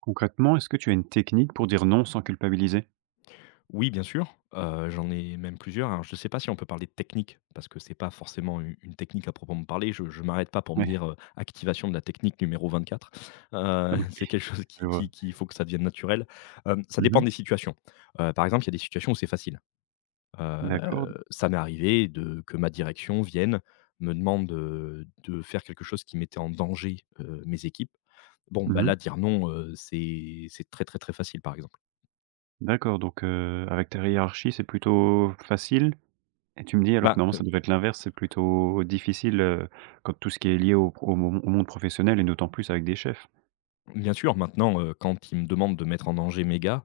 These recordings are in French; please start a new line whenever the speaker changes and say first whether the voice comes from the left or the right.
right: Concrètement, est-ce que tu as une technique pour dire non sans culpabiliser?
left: Oui, bien sûr, j'en ai même plusieurs. Alors je ne sais pas si on peut parler de technique, parce que c'est pas forcément u une technique à proprement parler. Je ne m'arrête pas pour me
right: Ouais.
left: dire, «Activation de la technique numéro 24».
right: OK,
left: C'est quelque chose
right: je
left: qui qui
right: vois.
left: qui il faut que ça devienne naturel. Ça dépend
right: Mmh.
left: des situations. Par exemple, il y a des situations où c'est facile.
right: D'accord.
left: Ça m'est arrivé de que ma direction vienne, me demande, de faire quelque chose qui mettait en danger, mes équipes. Bon, bah,
right: Mmh.
left: là, dire non, c'est très, très, très facile, par exemple.
right: D'accord, donc avec ta hiérarchie, c'est plutôt facile et tu me dis alors que
left: Bah,
right: normalement ça devrait être l'inverse, c'est plutôt difficile, quand tout ce qui est lié au pro au mon au monde professionnel et d'autant plus avec des chefs?
left: bien sûr, maintenant, quand ils me demandent de mettre en danger mes gars.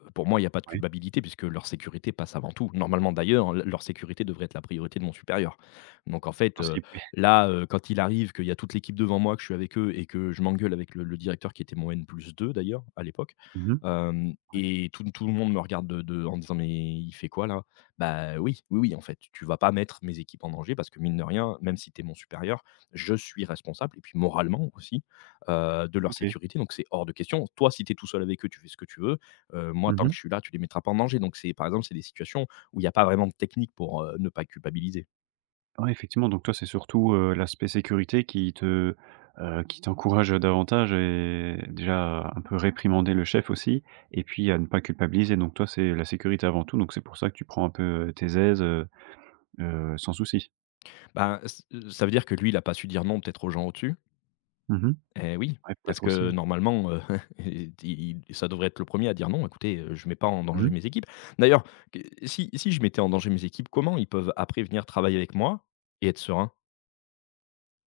left: Pour moi, il n'y a pas de
right: Oui,
left: culpabilité puisque leur sécurité passe avant tout. Normalement d'ailleurs, l leur sécurité devrait être la priorité de mon supérieur. Donc en
right: en
left: fait,
right: principe, oui.
left: là, quand il arrive qu'il y a toute l'équipe devant moi, que je suis avec eux et que je m'engueule avec le directeur qui était mon N+2 d'ailleurs, à l'époque,
right: Mmh.
left: hem
right: Ouais,
left: et tout le monde me regarde de en disant: «Mais il fait quoi là?» Bah oui, oui, oui, en fait, tu vas pas mettre mes équipes en danger parce que mine de rien, même si tu es mon supérieur, je suis responsable et puis moralement aussi, de leur
right: OK.
left: sécurité donc c'est hors de question. Toi, si tu es tout seul avec eux, tu fais ce que tu veux. Moi tant que
right: Mmh.
left: je suis là, tu les mettras pas en danger. Donc c'est par exemple, c'est des situations où il n'y a pas vraiment de technique pour, ne pas culpabiliser.
right: Ouais, effectivement, donc toi, c'est surtout, l'aspect sécurité qui te, qui t'encourage davantage et déjà un peu réprimander le chef aussi et puis à ne pas culpabiliser. Donc toi, c'est la sécurité avant tout, donc c'est pour ça que tu prends un peu tes aises, sans souci?
left: Ben, s ça veut dire que lui, il a pas su dire non peut-être aux gens au-dessus?
right: Mmh mh.
left: Eh oui,
right: Ouais,
left: parce
right: peut-être aussi,
left: que
right: hein.
left: normalement, i il ça devrait être le premier à dire: «Non, écoutez, je mets pas en danger
right: Mmh.
left: mes équipes». D'ailleurs, que si je mettais en danger mes équipes, comment ils peuvent après venir travailler avec moi et être sereins?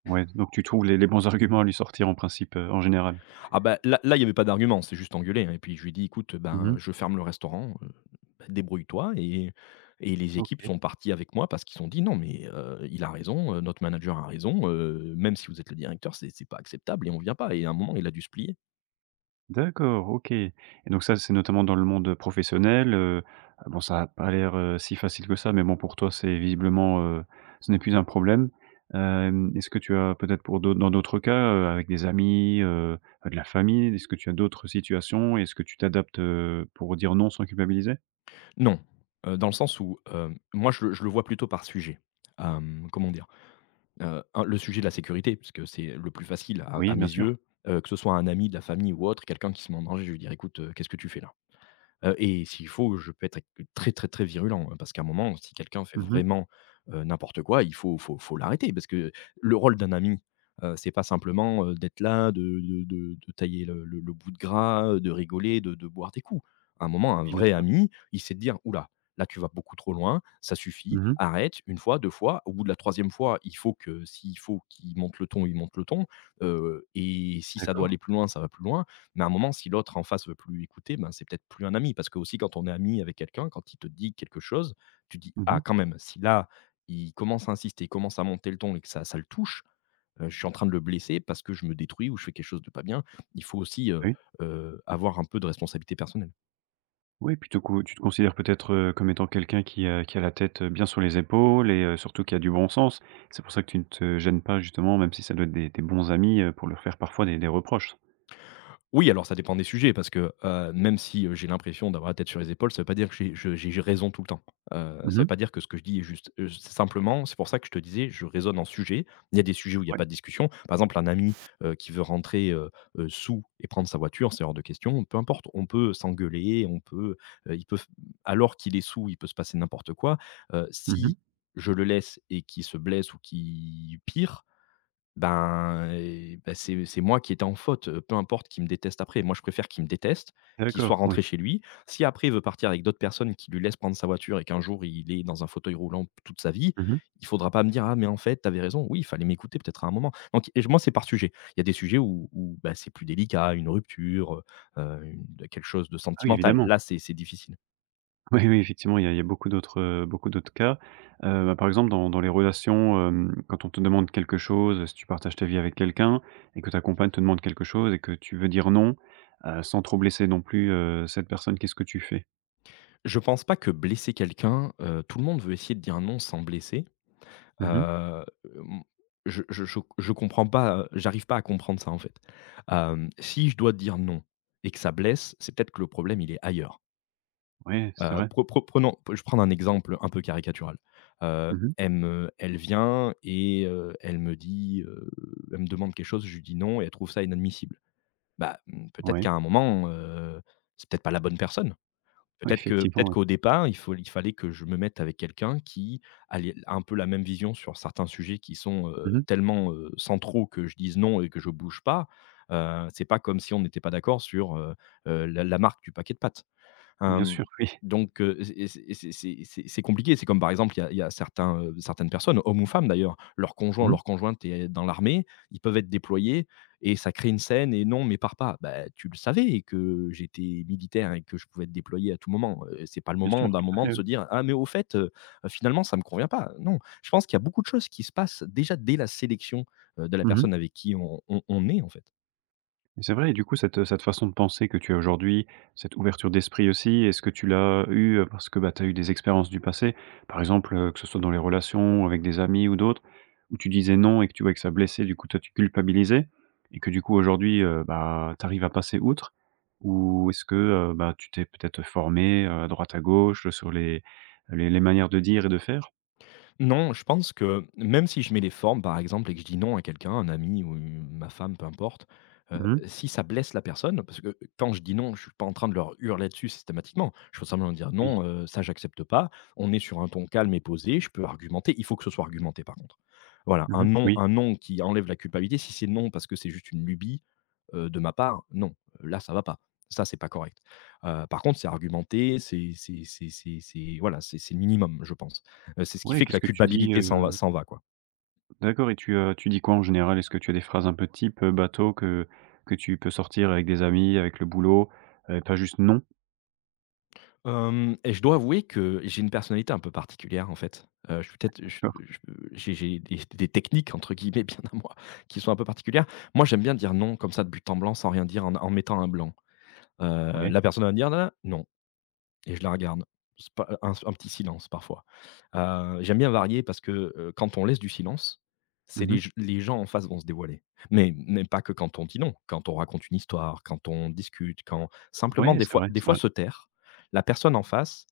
right: Ouais, donc tu trouves les bons arguments à lui sortir en principe, en général?
left: Ah bah, là, il y avait pas d'argument, c'est juste engueulé, hein et puis je lui ai dit: «Écoute,
right: Mmh
left: ben,
right: mh.
left: je ferme le restaurant, bah, débrouille-toi» et les équipes
right: OK.
left: sont parties avec moi parce qu'ils ont dit: «Non mais il a raison, notre manager a raison, même si vous êtes le directeur, c'est pas acceptable et on vient pas» et à un moment, il a dû se plier.
right: D'accord, OK, et donc ça, c'est notamment dans le monde professionnel. Bon, ça a pas l'air, si facile que ça, mais bon, pour toi, c'est visiblement, ce n'est plus un problème. Est-ce que tu as peut-être pour d'au dans d'autres cas, avec des amis, de la famille, est-ce que tu as d'autres situations? Est-ce que tu t'adaptes, pour dire non sans culpabiliser?
left: Non, dans le sens où, moi je le vois plutôt par sujet. Comment dire? Un Le sujet de la sécurité, parce que c'est le plus facile à
right: Oui,
left: mes
right: bien sûr.
left: yeux, que ce soit un ami, de la famille ou autre, quelqu'un qui se met en danger, je lui dire: «Écoute, qu'est-ce que tu fais là?» Et s'il faut, je peux être très, très, très virulent, hein, parce qu'à un moment, si quelqu'un fait
right: Mmh.
left: vraiment, n'importe quoi, il faut l'arrêter parce que le rôle d'un ami, c'est pas simplement, d'être là, de tailler le bout de gras, de rigoler, de boire des coups. À un moment, un
right: Oui, bien
left: vrai
right: sûr.
left: ami, il sait te dire: oula, là, tu vas beaucoup trop loin, ça suffit,
right: Mmh.
left: arrête. Une fois, 2 fois». Au bout de la troisième fois, il faut que s'il faut qu'il monte le ton, il monte le ton, et si ça doit
right: D'accord.
left: aller plus loin, ça va plus loin mais à un moment, si l'autre en face veut plus écouter, ben, c'est peut-être plus un ami. Parce que aussi quand on est ami avec quelqu'un, quand il te dit quelque chose, tu dis: «Ah
right: Mmh.
left: quand même, si là, il commence à insister, il commence à monter le ton et que ça le touche, je suis en train de le blesser parce que je me détruis ou je fais quelque chose de pas bien». Il faut aussi,
right: Oui.
left: avoir un peu de responsabilité personnelle.
right: Oui, plutôt que tu te considères peut-être, comme étant quelqu'un qui a la tête, bien sur les épaules et surtout qui a du bon sens. C'est pour ça que tu ne te gênes pas justement, même si ça doit être des bons amis, pour leur faire parfois des reproches.
left: Oui, alors ça dépend des sujets parce que, même si, j'ai l'impression d'avoir la tête sur les épaules, ça ne veut pas dire que j'ai je j'ai raison tout le temps. Ça ne veut
right: Mmh.
left: pas dire que ce que je dis est juste. C'est pour ça que je te disais, je raisonne en sujet. Il y a des sujets où il n'y a
right: Ouais.
left: pas de discussion. Par exemple, un ami, qui veut rentrer, saoul et prendre sa voiture, c'est hors de question. Peu importe, on peut s'engueuler, on peut, il peut f alors qu'il est sous, il peut se passer n'importe quoi.
right: Mmh.
left: Si je le laisse et qu'il se blesse ou qu'il pire, et bah, c'est moi qui étais en faute, peu importe qu'il me déteste après. Moi, je préfère qu'il me déteste, qu'il soit
right: D'accord, oui.
left: rentré chez lui. Si après il veut partir avec d'autres personnes qui lui laissent prendre sa voiture et qu'un jour il est dans un fauteuil roulant toute sa vie,
right: Mmh.
left: il faudra pas me dire: «Ah mais en fait, t'avais raison». Oui, il fallait m'écouter peut-être à un moment. Donc et je Moi, c'est par sujet. Il y a des sujets où bah, c'est plus délicat, une rupture, une quelque chose de
right: Ah oui,
left: sentimental.
right: évidemment.
left: Là, c'est difficile.
right: Oui, oui, effectivement, il y a beaucoup d'autres cas. Bah, par exemple, dans dans les relations, quand on te demande quelque chose, si tu partages ta vie avec quelqu'un et que ta compagne te demande quelque chose et que tu veux dire non, sans trop blesser non plus, cette personne, qu'est-ce que tu fais?
left: Je pense pas que blesser quelqu'un, tout le monde veut essayer de dire non sans blesser.
right: Oui,
left: Heu, hem, je comprends pas, j'arrive pas à comprendre ça, en fait. Si je dois dire non et que ça blesse, c'est peut-être que le problème, il est ailleurs.
right: c'est vrai.
left: Prenons. Je prends Un exemple un peu caricatural.
right: Mmh mh.
left: Elle vient et elle me dit, elle me demande quelque chose, je lui dis non et elle trouve ça inadmissible. Bah, peut-être
right: Ouais,
left: qu'à un moment, c'est peut-être pas la bonne personne.
right: ouais, effectivement,
left: Peut-être
right: ouais.
left: qu'au départ, il fallait que je me mette avec quelqu'un qui a un peu la même vision sur certains sujets qui sont,
right: Mmh mh.
left: tellement, centraux que je dise non et que je bouge pas. C'est pas comme si on n'était pas d'accord sur, la marque du paquet de pâtes.
right: Bien sûr,
left: Hem,
right: oui.
left: donc et c'est compliqué. C'est comme par exemple, il y a certains, certaines personnes, hommes ou femmes d'ailleurs, leur conjoint,
right: Mmh mh.
left: leur conjointe est dans l'armée, ils peuvent être déployés et ça crée une scène et: «Non mais pars pas». Bah, tu le savais que j'étais militaire et que je pouvais être déployé à tout moment, c'est pas le
right: Bien sûr,
left: moment d'un
right: tout à
left: moment de
right: fait, oui.
left: se dire: «Ah mais au fait, finalement ça me convient pas». Non, je pense qu'il y a beaucoup de choses qui se passent déjà dès la sélection, de la
right: Mmh mh.
left: personne avec qui on est en fait.
right: Et c'est vrai, et du coup cette, cette façon de penser que tu as aujourd'hui, cette ouverture d'esprit aussi, est-ce que tu l'as eue, parce que, bah, tu as eu des expériences du passé? Par exemple, que ce soit dans les relations avec des amis ou d'autres, où tu disais non et que tu voyais que ça blessait, du coup toi tu culpabilisais et que du coup aujourd'hui, bah, tu arrives à passer outre? Ou est-ce que, bah, tu t'es peut-être formée, à droite à gauche, sur les manières de dire et de faire?
left: Non, je pense que même si je mets les formes, par exemple, et que je dis non à quelqu'un, un ami ou u ma femme, peu importe,
right: Mmh mh.
left: si ça blesse la personne, parce que quand je dis non, je suis pas en train de leur hurler dessus systématiquement. Je peux simplement dire:
right: Oui.
left: «Non, ça j'accepte pas». On est sur un ton calme et posé, je peux argumenter. Il faut que ce soit argumenté par contre. Voilà,
right: Mmh mh. Oui.
left: un non qui enlève la culpabilité. Si c'est non parce que c'est juste une lubie, de ma part, non, là ça va pas. Ça, c'est pas correct. Par contre, c'est argumenté, c'est voilà, c'est le minimum, je pense. C'est ce qui
right: Ouais,
left: fait que
right: qu'est-ce
left: la
right: que tu dis,
left: culpabilité
right: heu?
left: s'en va, quoi.
right: D'accord, et tu, tu dis quoi en général? Est-ce que tu as des phrases un peu type, bateau, que tu peux sortir avec des amis, avec le boulot, pas juste «non»?
left: Hem et je dois avouer que j'ai une personnalité un peu particulière, en fait. Je suis peut-être
right: D'accord.
left: je j'ai des «techniques» entre guillemets bien à moi, qui sont un peu particulières. Moi, j'aime bien dire non comme ça de but en blanc, sans rien dire, en mettant un blanc.
right: Ouais.
left: La personne va me dire: «Na non. Et je la regarde. C'est pas un petit silence parfois. J'aime bien varier parce que, quand on laisse du silence, c'est
right: Mmh mh.
left: les gens en face vont se dévoiler. Mais pas que quand on dit non, quand on raconte une histoire, quand on discute, quand simplement
right: Ouais, c'est vrai,
left: des
right: c'est
left: fois
right: vrai.
left: se taire, la personne en face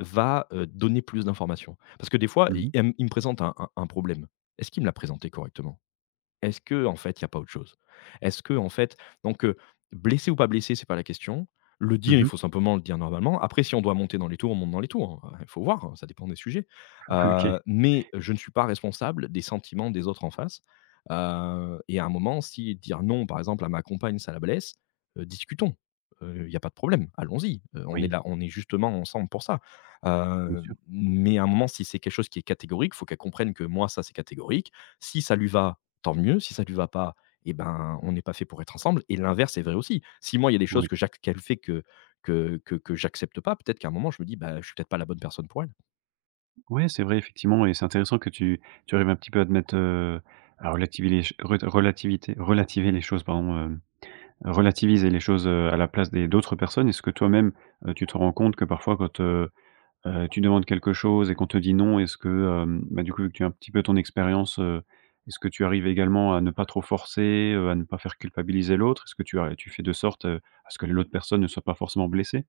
left: va, donner plus d'informations. Parce que des fois,
right: Mmh
left: i
right: mh.
left: elle m il me présente un un problème. Est-ce qu'il me l'a présenté correctement? Est-ce que en fait, il y a pas autre chose? Est-ce que en fait donc heu, blessé ou pas blessé, c'est pas la question. Le
right: Mmh
left: dire, il
right: mh.
left: faut simplement le dire normalement. Après, si on doit monter dans les tours, on monte dans les tours, hein, faut voir, hein, ça dépend des sujets.
right: OK.
left: Mais je ne suis pas responsable des sentiments des autres en face. Et à un moment, si dire non, par exemple, à ma compagne, ça la blesse, discutons. Il y a pas de problème, allons-y. On est
right: Oui,
left: là, on est justement ensemble pour ça.
right: bien
left: Heu,
right: sûr.
left: mais à un moment, si c'est quelque chose qui est catégorique, faut qu'elle comprenne que moi, ça, c'est catégorique. Si ça lui va, tant mieux. Si ça lui va pas, et ben, on n'est pas fait pour être ensemble et l'inverse est vrai aussi. Si moi, il y a des
right: Oui.
left: choses que j'ac qu'elle fait que j'accepte pas, peut-être qu'à un moment je me dis: «Bah, je suis peut-être pas la bonne personne pour elle».
right: Ouais, c'est vrai effectivement, et c'est intéressant que tu arrives un petit peu à te mettre, à relativiser les ch rela relativité relativer les choses, pardon. Relativiser les choses, à la place des d'autres personnes. Est-ce que toi-même, tu te rends compte que parfois tu demandes quelque chose et qu'on te dit «non», est-ce que, bah, du coup, vu que tu as un petit peu ton expérience, est-ce que tu arrives également à ne pas trop forcer, à ne pas faire culpabiliser l'autre? Est-ce que tu fais de sorte, à ce que l'autre personne ne soit pas forcément blessée?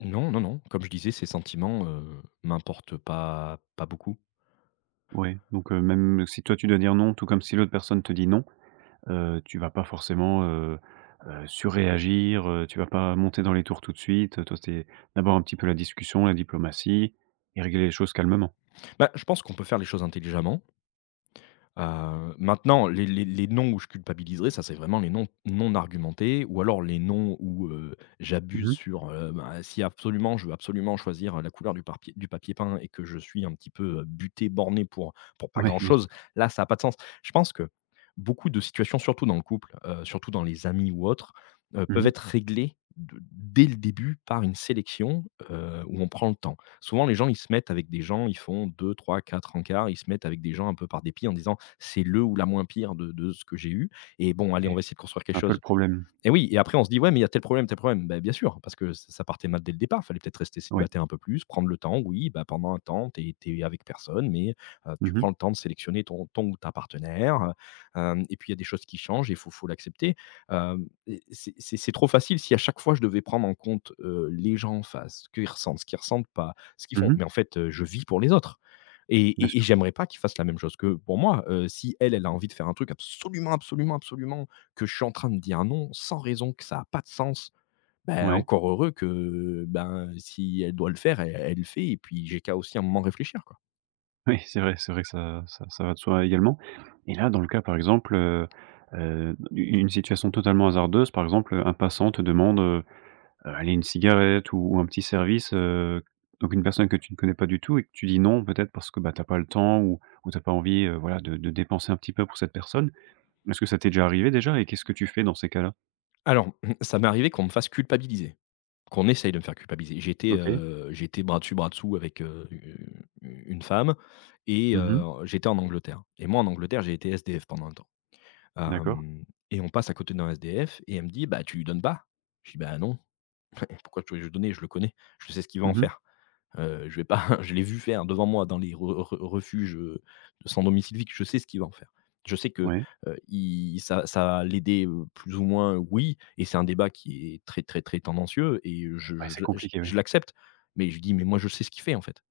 left: Non, non, non, comme je disais, ces sentiments, m'importent pas beaucoup.
right: Oui. Donc même si toi tu dois dire «non», tout comme si l'autre personne te dit «non», tu vas pas forcément, surréagir, tu vas pas monter dans les tours tout de suite. Toi, c'est d'abord un petit peu la discussion, la diplomatie et régler les choses calmement.
left: Bah, je pense qu'on peut faire les choses intelligemment. Maintenant les noms où je culpabiliserai, ça c'est vraiment les noms non argumentés ou alors les noms où, j'abuse
right: Oui,
left: sur, bah, si absolument je veux absolument choisir la couleur du papier peint et que je suis un petit peu, buté, borné pour pas grand
right: bien
left: chose,
right: sûr.
left: là ça a pas de sens. Je pense que beaucoup de situations, surtout dans le couple, surtout dans les amis ou autres,
right: Mmh
left: peuvent
right: mh.
left: être réglées de dès le début par une sélection, où on prend le temps. Souvent les gens, ils se mettent avec des gens, ils font deux, trois, quatre encarts, ils se mettent avec des gens un peu par dépit en disant: c'est le ou la moins pire de ce que j'ai eu et bon, allez, on va
right: Ouais,
left: essayer de construire quelque
right: c'est un peu le
left: chose.
right: problème.
left: Et oui, et après on se dit, ouais, mais il y a tel problème, tel problème. Bah, bien sûr, parce que ça partait mal dès le départ. Fallait peut-être rester
right: Oui.
left: célibataire un peu plus, prendre le temps. Oui, bah, pendant un temps, tu es avec personne, mais tu prends le temps de sélectionner ton ou ta partenaire, heu, et puis il y a des choses qui changent et il faut l'accepter. Et c'est trop facile si à chaque fois je devais prendre en compte, les gens en face, ce qu'ils ressentent pas, ce qu'ils
right: Mmh
left: font.
right: mh.
left: Mais en fait, je vis pour les autres et
right: Bien
left: et et
right: sûr.
left: j'aimerais pas qu'ils fassent la même chose que pour moi. Si elle, elle a envie de faire un truc absolument, absolument, absolument que je suis en train de dire non sans raison, que ça a pas de sens, ben
right: Ouais.
left: encore heureux que, ben, si elle doit le faire, elle le fait et puis j'ai qu'à aussi un moment réfléchir, quoi.
right: Oui, c'est vrai, c'est vrai que ça ça ça va de soi également. Et là, dans le cas, par exemple, u une situation totalement hasardeuse, par exemple, un passant te demande, allez, une cigarette ou un petit service, donc une personne que tu ne connais pas du tout et que tu dis non, peut-être parce que, bah, tu as pas le temps ou tu as pas envie, voilà, de dépenser un petit peu pour cette personne. Est-ce que ça t'est déjà arrivé déjà, et qu'est-ce que tu fais dans ces cas-là?
left: Alors, ça m'est arrivé qu'on me fasse culpabiliser, qu'on essaye de me faire culpabiliser. J'étais,
right: OK.
left: heu, j'étais bras dessus, bras dessous avec, une femme et
right: Mmh mh.
left: heu, j'étais en Angleterre et moi en Angleterre, j'ai été SDF pendant un temps.
right: D'accord.
left: Hem, et on passe à côté d'un SDF et elle me dit: «Bah, tu lui donnes pas?» Je dis: «Bah, non, pourquoi je vais lui donner? Je le connais, je sais ce qu'il va en
right: Mmh mh.
left: faire». Je vais pas, je l'ai vu faire devant moi dans les re re refuges, de sans domicile fixe, je sais ce qu'il va en faire. Je sais que,
right: Ouais.
left: il ça va l'aider, plus ou moins, oui et c'est un débat qui est très, très, très tendancieux et je
right: Ouais, c'est
left: je je
right: compliqué,
left: je
right: ouais.
left: l'accepte. Mais je dis: «Mais moi, je sais ce qu'il fait, en fait».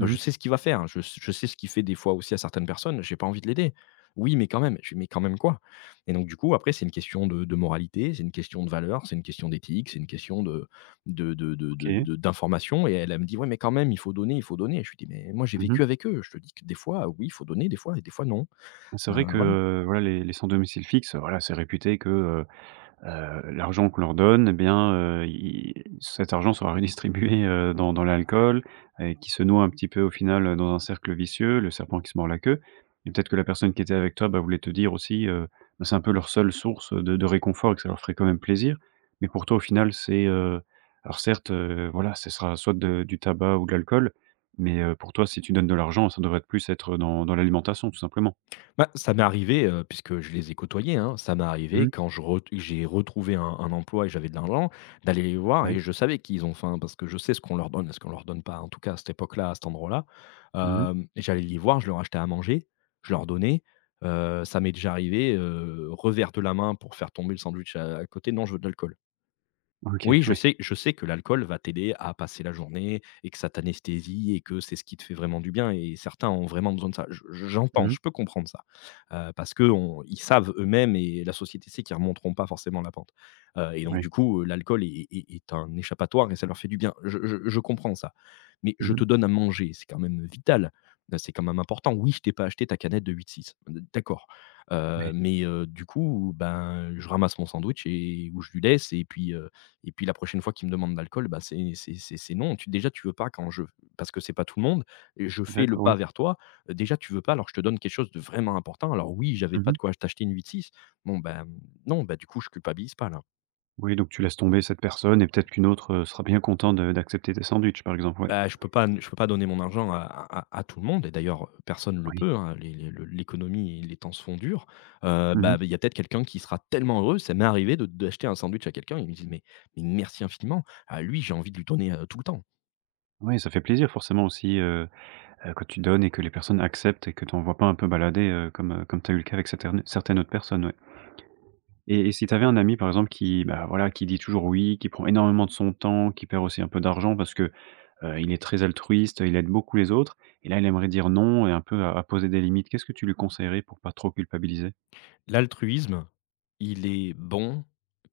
left: Heu, je
right: mh.
left: sais ce qu'il va faire, hein. Je sais ce qu'il fait des fois aussi à certaines personnes, j'ai pas envie de l'aider. «Oui, mais quand même», je fais: «Mais quand même quoi?» Et donc du coup, après, c'est une question de moralité, c'est une question de valeurs, c'est une question d'éthique, c'est une question de
right: OK.
left: d'information et elle, elle me dit: «Ouais, mais quand même, il faut donner, il faut donner». Je lui dis: «Mais moi, j'ai
right: Mmh mh.
left: vécu avec eux, je te dis que des fois, oui, il faut donner, des fois et des fois non».
right: C'est
left: Heu,
right: vrai que,
left: voilà.
right: voilà, les sans domicile fixe, voilà, c'est réputé que, l'argent qu'on leur donne, et bien, i cet argent sera redistribué, dans dans l'alcool, et qui se noie un petit peu au final, dans un cercle vicieux, le serpent qui se mord la queue. Et peut-être que la personne qui était avec toi, bah, voulait te dire aussi, bah, c'est un peu leur seule source de réconfort et que ça leur ferait quand même plaisir. Mais pour toi, au final, c'est, alors certes, voilà, ce sera soit de du tabac ou de l'alcool, mais, pour toi, si tu donnes de l'argent, ça devrait plus être dans dans l'alimentation, tout simplement.
left: Bah, ça m'est arrivé, puisque je les ai côtoyés, hein, ça m'est arrivé quand je ret j'ai retrouvé un emploi et j'avais de l'argent, d'aller les voir
right: Oui.
left: et je savais qu'ils ont faim parce que je sais ce qu'on leur donne et ce qu'on leur donne pas, en tout cas à cette époque-là, à cet endroit-là.
right: Mmh mh.
left: Hem, j'allais les voir, je leur achetais à manger, je leur donnais. Ça m'est déjà arrivé, revers de la main pour faire tomber le sandwich à côté: «Non, je veux de l'alcool».
right: OK,
left: Oui,
right: oui.
left: je sais que l'alcool va t'aider à passer la journée et que ça t'anesthésie et que c'est ce qui te fait vraiment du bien et certains ont vraiment besoin de ça. Je J'entends,
right: Mmh mh.
left: je peux comprendre ça, parce qu'on ils savent eux-mêmes et la société sait qu'ils ne remonteront pas forcément la pente, et donc
right: Oui.
left: du coup, l'alcool est un échappatoire et ça leur fait du bien. Je comprends ça, mais
right: Mmh
left: je
right: mh.
left: te donne à manger, c'est quand même vital, c'est quand même important. Oui, je t'ai pas acheté ta canette de 8-6, d'accord,
right: Oui.
left: mais du coup, ben, je ramasse mon sandwich et ou je lui laisse et puis la prochaine fois qu'il me demande d'alcool, l'alcool, bah, c'est non. Tu Déjà tu veux pas quand je, parce que c'est pas tout le monde, et je fais le
right: D'accord,
left: pas
right: oui.
left: vers toi, déjà tu veux pas, alors je te donne quelque chose de vraiment important. Alors oui, j'avais
right: Mmh
left: pas
right: mh.
left: de quoi t'acheter une 8-6. Bon ben, non, bah, du coup je culpabilise pas là.
right: Oui, donc tu laisses tomber cette personne et peut-être qu'une autre, sera bien contente de d'accepter tes sandwichs, par exemple, ouais.
left: Bah, je peux pas donner mon argent à tout le monde et d'ailleurs personne ne le
right: Oui.
left: peut, hein, les le l'économie et les temps sont durs. Heu,
right: Mmh
left: bah,
right: mh.
left: il y a peut-être quelqu'un qui sera tellement heureux, ça m'est arrivé de d'acheter un sandwich à quelqu'un, il me dit: «Mais merci infiniment». À lui, j'ai envie de lui donner, tout le temps.
right: Oui, ça fait plaisir forcément aussi, quand tu donnes et que les personnes acceptent et que tu envoies pas un peu balader, comme, comme tu as eu le cas avec certaines certaines autres personnes, ouais. Et si tu avais un ami, par exemple, qui, bah, voilà, qui dit toujours oui, qui prend énormément de son temps, qui perd aussi un peu d'argent parce que il est très altruiste, il aide beaucoup les autres, et là, il aimerait dire non et un peu à poser des limites. Qu'est-ce que tu lui conseillerais pour pas trop culpabiliser?
left: L'altruisme, il est bon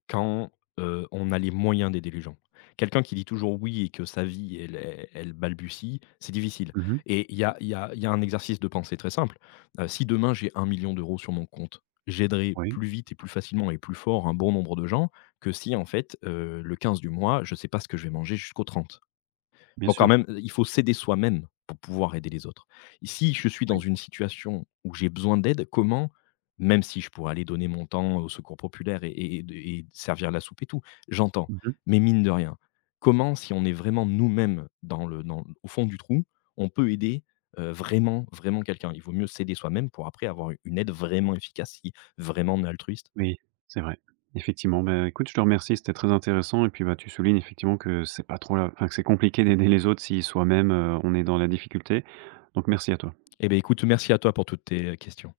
left: quand, on a les moyens d'aider les gens. Quelqu'un qui dit toujours «oui» et que sa vie, elle balbutie, c'est difficile
right: Mmh.
left: et il y a un exercice de pensée très simple. Si demain j'ai 1 million d'euros sur mon compte, j'aiderai
right: Oui,
left: plus vite et plus facilement et plus fort un bon nombre de gens que si, en fait, le 15 du mois, je ne sais pas ce que je vais manger jusqu'au 30.
right: bien
left: Donc quand
right: sûr.
left: même, il faut s'aider soi-même pour pouvoir aider les autres. Si je suis dans
right: Oui.
left: une situation où j'ai besoin d'aide, comment, même si je pourrais aller donner mon temps au secours populaire et servir la soupe et tout, j'entends.
right: Mmh.
left: Mais mine de rien, comment, si on est vraiment nous-mêmes dans au fond du trou, on peut aider, vraiment, vraiment quelqu'un? Il vaut mieux s'aider soi-même pour après avoir une aide vraiment efficace, si vraiment on est altruiste.
right: Oui, c'est vrai. Effectivement, bah, écoute, je te remercie, c'était très intéressant, et puis, bah, tu soulignes effectivement que c'est pas trop la, enfin, que c'est compliqué d'aider les autres si soi-même, on est dans la difficulté. Donc merci à toi.
left: Eh bien, écoute, merci à toi pour toutes tes questions.